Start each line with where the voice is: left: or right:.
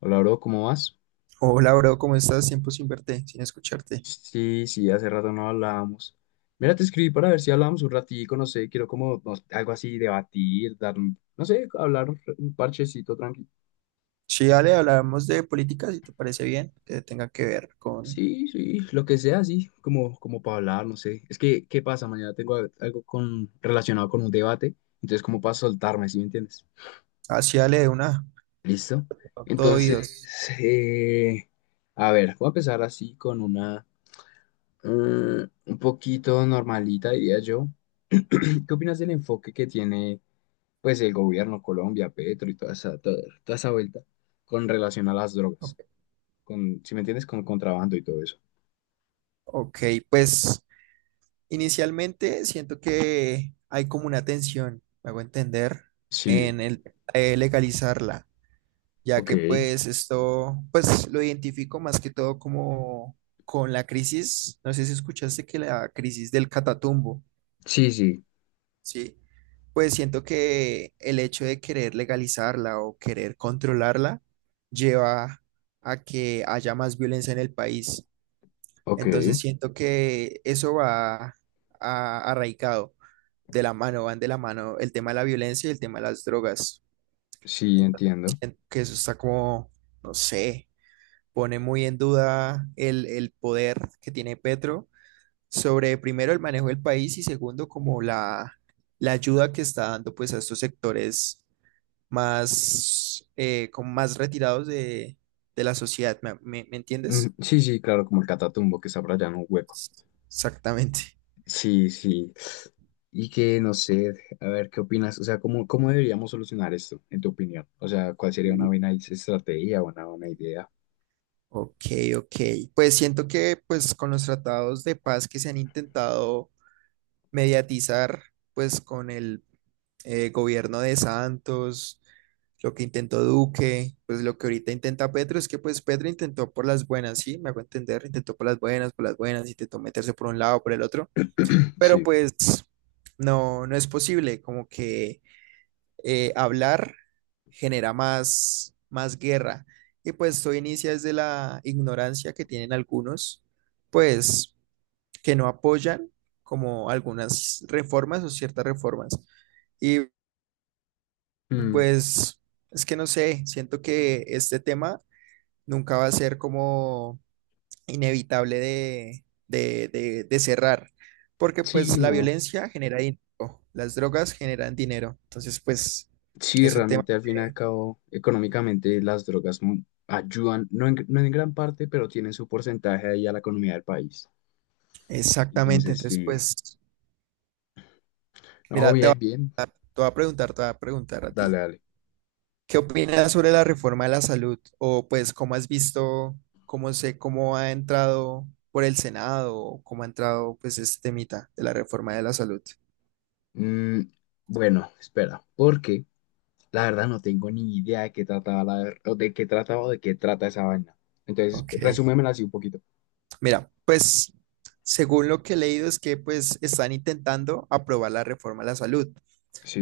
left: Hola, bro, ¿cómo vas?
right: Hola, bro, ¿cómo estás? Tiempo sin verte, sin escucharte.
left: Sí, sí, hace rato no hablábamos. Mira, te escribí para ver si hablábamos un ratico, no sé, quiero como algo así, debatir, dar, no sé, hablar un parchecito tranquilo.
right: Sí, dale, hablamos de política, si te parece bien, que tenga que ver con...
left: Sí, sí, lo que sea, sí, como para hablar, no sé. Es que, ¿qué pasa? Mañana tengo algo con, relacionado con un debate, entonces como para soltarme, ¿sí me entiendes?
right: Así, dale, de una,
left: ¿Listo?
right: todo
left: Entonces,
right: oídos.
left: eh, a ver, voy a empezar así con una, mm, un poquito normalita, diría yo. ¿Qué opinas del enfoque que tiene pues el gobierno, Colombia, Petro y toda esa vuelta con relación a las drogas?
right: Ok,
left: Con, si me entiendes, con contrabando y todo eso.
right: ok, pues inicialmente siento que hay como una tensión, me hago entender,
left: Sí,
right: en el legalizarla, ya
left: ok.
right: que pues esto, pues lo identifico más que todo como con la crisis, no sé si escuchaste que la crisis del Catatumbo.
left: Sí, sí,
right: Sí, pues siento que el hecho de querer legalizarla o querer controlarla lleva a que haya más violencia en el país.
left: ok.
right: Entonces siento que eso va arraigado de la mano, van de la mano el tema de la violencia y el tema de las drogas.
left: Sí,
right: Entonces
left: entiendo.
right: siento que eso está como, no sé, pone muy en duda el poder que tiene Petro sobre primero el manejo del país y segundo como la ayuda que está dando pues a estos sectores más, como más retirados de la sociedad. ¿Me, me
left: Mm,
right: entiendes?
left: sí, sí, claro, como el Catatumbo que está por allá en un hueco.
right: Exactamente.
left: Sí, sí. Y que no sé, a ver, ¿qué opinas? O sea, ¿cómo, cómo deberíamos solucionar esto, en tu opinión? O sea, ¿cuál sería una buena estrategia, o una buena idea?
right: Ok, ok. Pues siento que pues con los tratados de paz que se han intentado mediatizar pues con el gobierno de Santos, lo que intentó Duque, pues lo que ahorita intenta Petro, es que pues Petro intentó por las buenas, sí, me hago entender, intentó por las buenas, intentó meterse por un lado, por el otro, pero
left: Sí.
right: pues no, no es posible, como que hablar genera más, más guerra, y pues esto inicia desde la ignorancia que tienen algunos, pues que no apoyan como algunas reformas o ciertas reformas y
left: Mm,
right: pues... Es que no sé, siento que este tema nunca va a ser como inevitable de, de cerrar, porque pues
left: sí,
right: la
left: no.
right: violencia genera dinero, las drogas generan dinero, entonces pues
left: Sí,
right: es un tema
left: realmente al fin y al
right: que-
left: cabo, económicamente las drogas ayudan, no en, no en gran parte, pero tienen su porcentaje ahí a la economía del país.
right: Exactamente,
left: Entonces,
right: entonces
left: sí,
right: pues
left: no,
right: mira, te,
left: bien,
right: te
left: bien,
right: voy a preguntar, te voy a preguntar a
left: dale,
right: ti,
left: dale.
right: ¿qué opinas sobre la reforma de la salud? O pues cómo has visto, cómo sé, cómo ha entrado por el Senado, o cómo ha entrado pues este temita de la reforma de la salud.
left: Mm, bueno, espera, porque la verdad no tengo ni idea de qué trataba la, o de qué trataba o de qué trata esa vaina. Entonces,
right: Ok.
left: resúmemela así un poquito.
right: Mira, pues según lo que he leído es que pues están intentando aprobar la reforma a la salud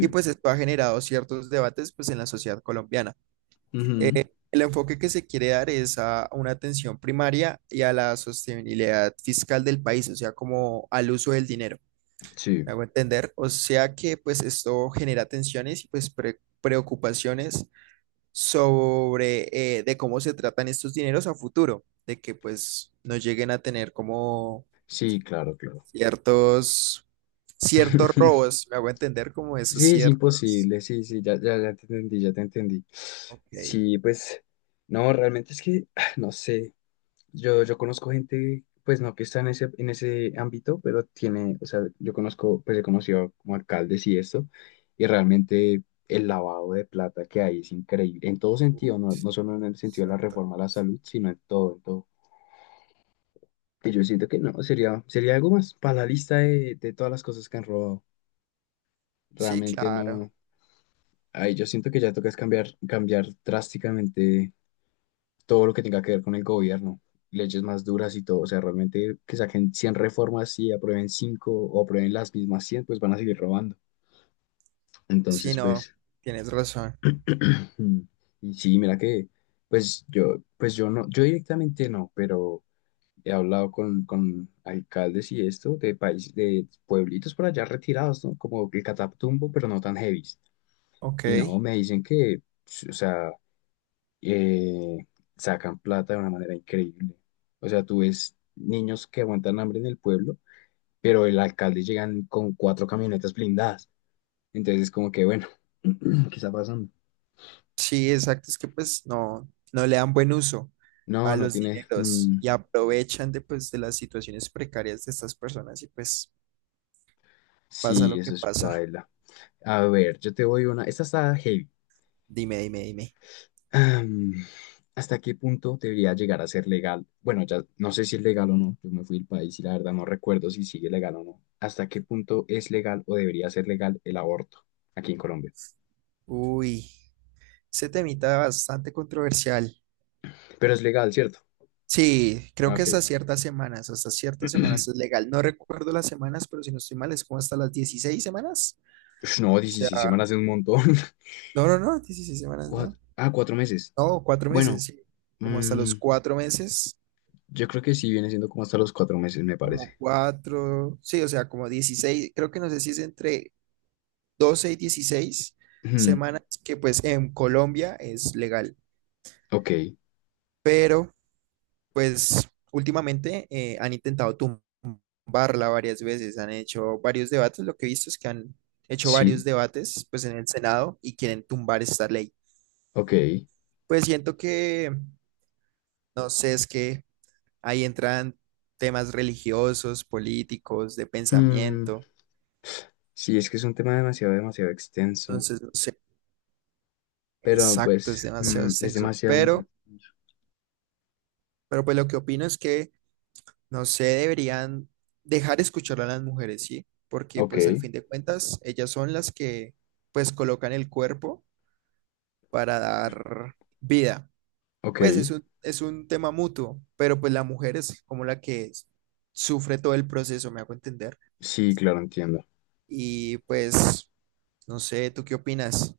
right: y pues esto ha generado ciertos debates pues en la sociedad colombiana.
left: Ujú,
right: El enfoque que se quiere dar es a una atención primaria y a la sostenibilidad fiscal del país, o sea, como al uso del dinero,
left: sí,
right: ¿me hago entender? O sea que pues esto genera tensiones y pues preocupaciones sobre de cómo se tratan estos dineros a futuro, de que pues no lleguen a tener como
left: sí, claro, claro.
right: ciertos, ciertos robos, me hago entender como esos
left: Sí, es
right: ciertos.
left: imposible, sí, sí, ya, ya, ya te entendí, ya te entendí.
right: Ok.
left: Sí, pues, no, realmente es que, no sé, yo conozco gente, pues no que está en ese ámbito, pero tiene, o sea, yo conozco, pues he conocido como alcaldes y esto, y realmente el lavado de plata que hay es increíble, en todo sentido, no,
right: Ups,
left: no solo en el sentido de la
right: exacto.
left: reforma a la salud, sino en todo, en todo. Y yo siento que no, sería algo más para la lista de todas las cosas que han robado.
right: Sí,
left: Realmente
right: claro.
left: no. Ay, yo siento que ya tocas cambiar, cambiar drásticamente todo lo que tenga que ver con el gobierno, leyes más duras y todo, o sea, realmente que saquen 100 reformas y aprueben 5 o aprueben las mismas 100 pues van a seguir robando.
right: Sí,
left: Entonces,
right: no,
left: pues,
right: tienes razón.
left: y sí, mira que, pues yo no, yo directamente no, pero he hablado con alcaldes y esto de países, de pueblitos por allá retirados, ¿no? Como el Catatumbo, pero no tan heavy.
right: Ok.
left: Y no, me dicen que, o sea, eh, sacan plata de una manera increíble. O sea, tú ves niños que aguantan hambre en el pueblo, pero el alcalde llegan con cuatro camionetas blindadas. Entonces es como que, bueno, ¿qué está pasando?
right: Sí, exacto. Es que pues no, no le dan buen uso
left: No,
right: a
left: no
right: los
left: tiene.
right: dineros
left: Mm,
right: y aprovechan de pues de las situaciones precarias de estas personas y pues pasa
left: sí,
right: lo
left: eso
right: que
left: es
right: pasa.
left: paila. A ver, yo te voy una. Esta está heavy.
right: Dime, dime, dime.
left: Am, ¿Hasta qué punto debería llegar a ser legal? Bueno, ya no sé si es legal o no. Yo me fui del país y la verdad no recuerdo si sigue legal o no. ¿Hasta qué punto es legal o debería ser legal el aborto aquí en Colombia?
right: Uy, ese temita bastante controversial.
left: Pero es legal, ¿cierto?
right: Sí, creo
left: Ah,
right: que
left: ok.
right: hasta ciertas semanas es legal. No recuerdo las semanas, pero si no estoy mal, es como hasta las dieciséis semanas.
left: Ush, no,
right: O sea,
left: 16 semanas es un montón.
right: no, no, no, 16 semanas, no.
left: 4 meses.
right: No, cuatro
left: Bueno,
right: meses, sí. Como hasta
left: mm,
right: los cuatro meses,
left: yo creo que sí viene siendo como hasta los 4 meses, me parece.
right: como cuatro, sí, o sea, como 16. Creo que no sé si es entre 12 y 16
left: Ujú,
right: semanas, que pues en Colombia es legal,
left: ok,
right: pero pues últimamente han intentado tumbarla varias veces, han hecho varios debates, lo que he visto es que han hecho varios
left: sí,
right: debates pues en el Senado y quieren tumbar esta ley.
left: ok.
right: Pues siento que, no sé, es que ahí entran temas religiosos, políticos, de
left: Mm,
right: pensamiento,
left: sí, es que es un tema demasiado, demasiado extenso.
right: entonces no sé,
left: Pero
right: exacto,
left: pues,
right: es demasiado
left: es
right: extenso,
left: demasiado, demasiado extenso.
right: pero pues lo que opino es que no sé, deberían dejar escuchar a las mujeres, ¿sí? Porque
left: Ok,
right: pues al fin de cuentas ellas son las que pues colocan el cuerpo para dar vida. Pues
left: ok.
right: es un tema mutuo, pero pues la mujer es como la que sufre todo el proceso, me hago entender.
left: Sí, claro, entiendo.
right: Y pues, no sé, ¿tú qué opinas?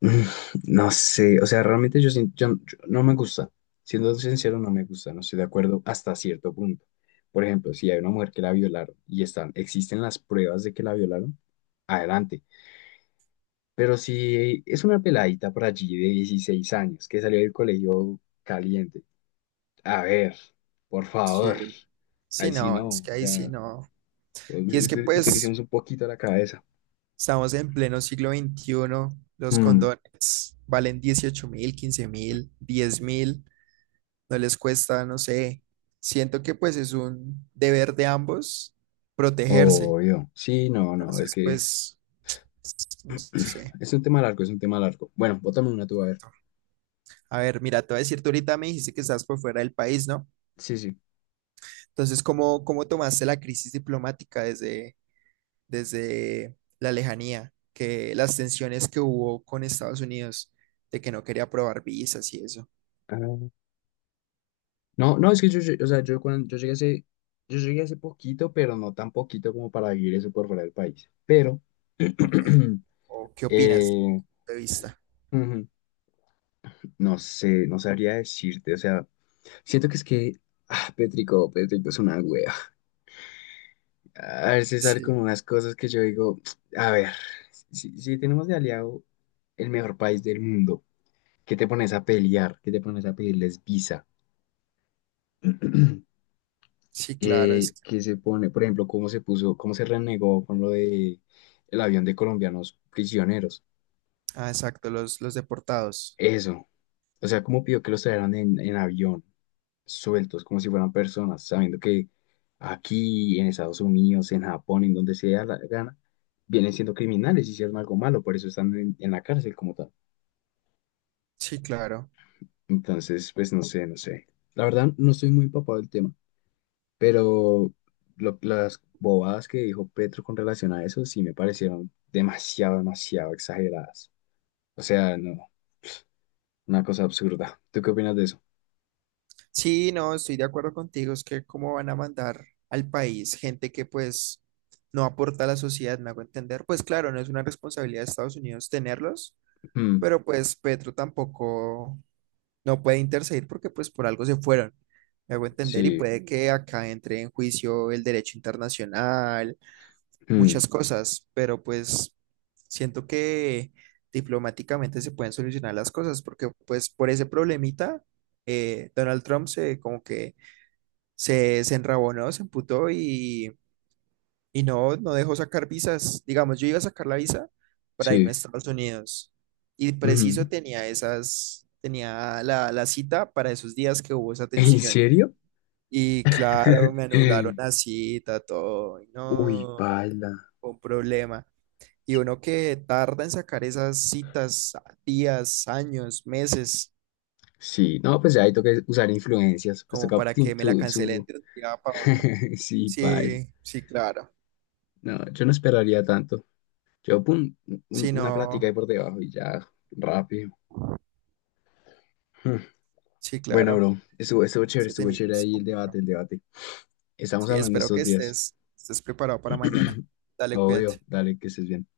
left: Mm, no sé, o sea, realmente yo, no me gusta. Siendo sincero, no me gusta, no estoy de acuerdo hasta cierto punto. Por ejemplo, si hay una mujer que la violaron y están, existen las pruebas de que la violaron, adelante. Pero si es una peladita por allí de 16 años que salió del colegio caliente, a ver, por
right: Sí,
left: favor, ahí
right: sí,
left: sí
right: no, es
left: no,
right: que
left: o
right: ahí sí,
left: sea,
right: no. Y es que pues
left: utilicemos un poquito la cabeza.
right: estamos en pleno siglo XXI, los
left: Mm,
right: condones valen 18 mil, 15 mil, 10 mil. No les cuesta, no sé. Siento que pues es un deber de ambos protegerse.
left: obvio, sí, no, no, es
right: Entonces,
left: que
right: pues, no sé.
left: es un tema largo, es un tema largo. Bueno, bótame una tú, a ver.
right: A ver, mira, te voy a decir, tú ahorita me dijiste que estás por fuera del país, ¿no?
left: Sí, sí.
right: Entonces, ¿cómo, cómo tomaste la crisis diplomática desde, desde la lejanía? Que las tensiones que hubo con Estados Unidos, de que no quería aprobar visas y eso.
left: Ah, no, no, es que yo, o sea, yo cuando yo llegué hace poquito, pero no tan poquito como para vivir eso por fuera del país. Pero,
right: Ok. ¿O qué opinas de mi
left: eh,
right: punto de vista?
left: ujú. No sé, no sabría decirte, o sea, siento que es que, Pétrico, Pétrico es una wea. A veces sale como
right: Sí,
left: unas cosas que yo digo, a ver, si, tenemos de aliado el mejor país del mundo, ¿qué te pones a pelear? ¿Qué te pones a pedirles visa?
right: sí, claro. Es.
left: Que se pone, por ejemplo, cómo se puso, cómo se renegó con lo de el avión de colombianos prisioneros.
right: Ah, exacto, los deportados.
left: Eso. O sea, cómo pidió que los trajeran en, avión, sueltos, como si fueran personas, sabiendo que aquí, en Estados Unidos, en Japón, en donde sea la gana, vienen siendo criminales, hicieron algo malo, por eso están en la cárcel como tal.
right: Sí, claro.
left: Entonces, pues no sé, no sé. La verdad, no estoy muy empapado del tema, pero las bobadas que dijo Petro con relación a eso sí me parecieron demasiado, demasiado exageradas. O sea, no, una cosa absurda. ¿Tú qué opinas de eso?
right: Sí, no, estoy de acuerdo contigo, es que cómo van a mandar al país gente que pues no aporta a la sociedad, me hago entender. Pues claro, no es una responsabilidad de Estados Unidos tenerlos,
left: Mm,
right: pero pues Petro tampoco no puede interceder porque pues por algo se fueron, me hago entender, y
left: sí,
right: puede que acá entre en juicio el derecho internacional,
left: mm,
right: muchas cosas, pero pues siento que diplomáticamente se pueden solucionar las cosas porque pues por ese problemita Donald Trump se como que se enrabonó, se emputó y no, no dejó sacar visas. Digamos, yo iba a sacar la visa para irme a
left: sí.
right: Estados Unidos y preciso
left: Ujú.
right: tenía esas, tenía la, la cita para esos días que hubo esa
left: ¿En
right: tensión.
left: serio?
right: Y claro, me anularon la cita, todo, y
left: Uy,
right: no,
left: paila.
right: fue un problema. Y uno que tarda en sacar esas citas días, años, meses,
left: Sí, no, pues ya ahí toca usar influencias, pues
right: como
left: toca
right: para que me la cancelen de un día para otro.
left: Sí, paila.
right: Sí, sí, claro.
left: No, yo no esperaría tanto. Yo, pum,
right: Si
left: una plática
right: no.
left: ahí por debajo y ya, rápido.
right: Sí,
left: Bueno,
right: claro.
left: bro, estuvo chévere,
right: Ese
left: estuvo
right: temita
left: chévere
right: es
left: ahí el debate,
right: complicado.
left: el debate. Estamos
right: Sí,
left: hablando
right: espero que
left: estos días.
right: estés, estés preparado para mañana. Dale, cuídate.
left: Obvio, dale, que estés bien.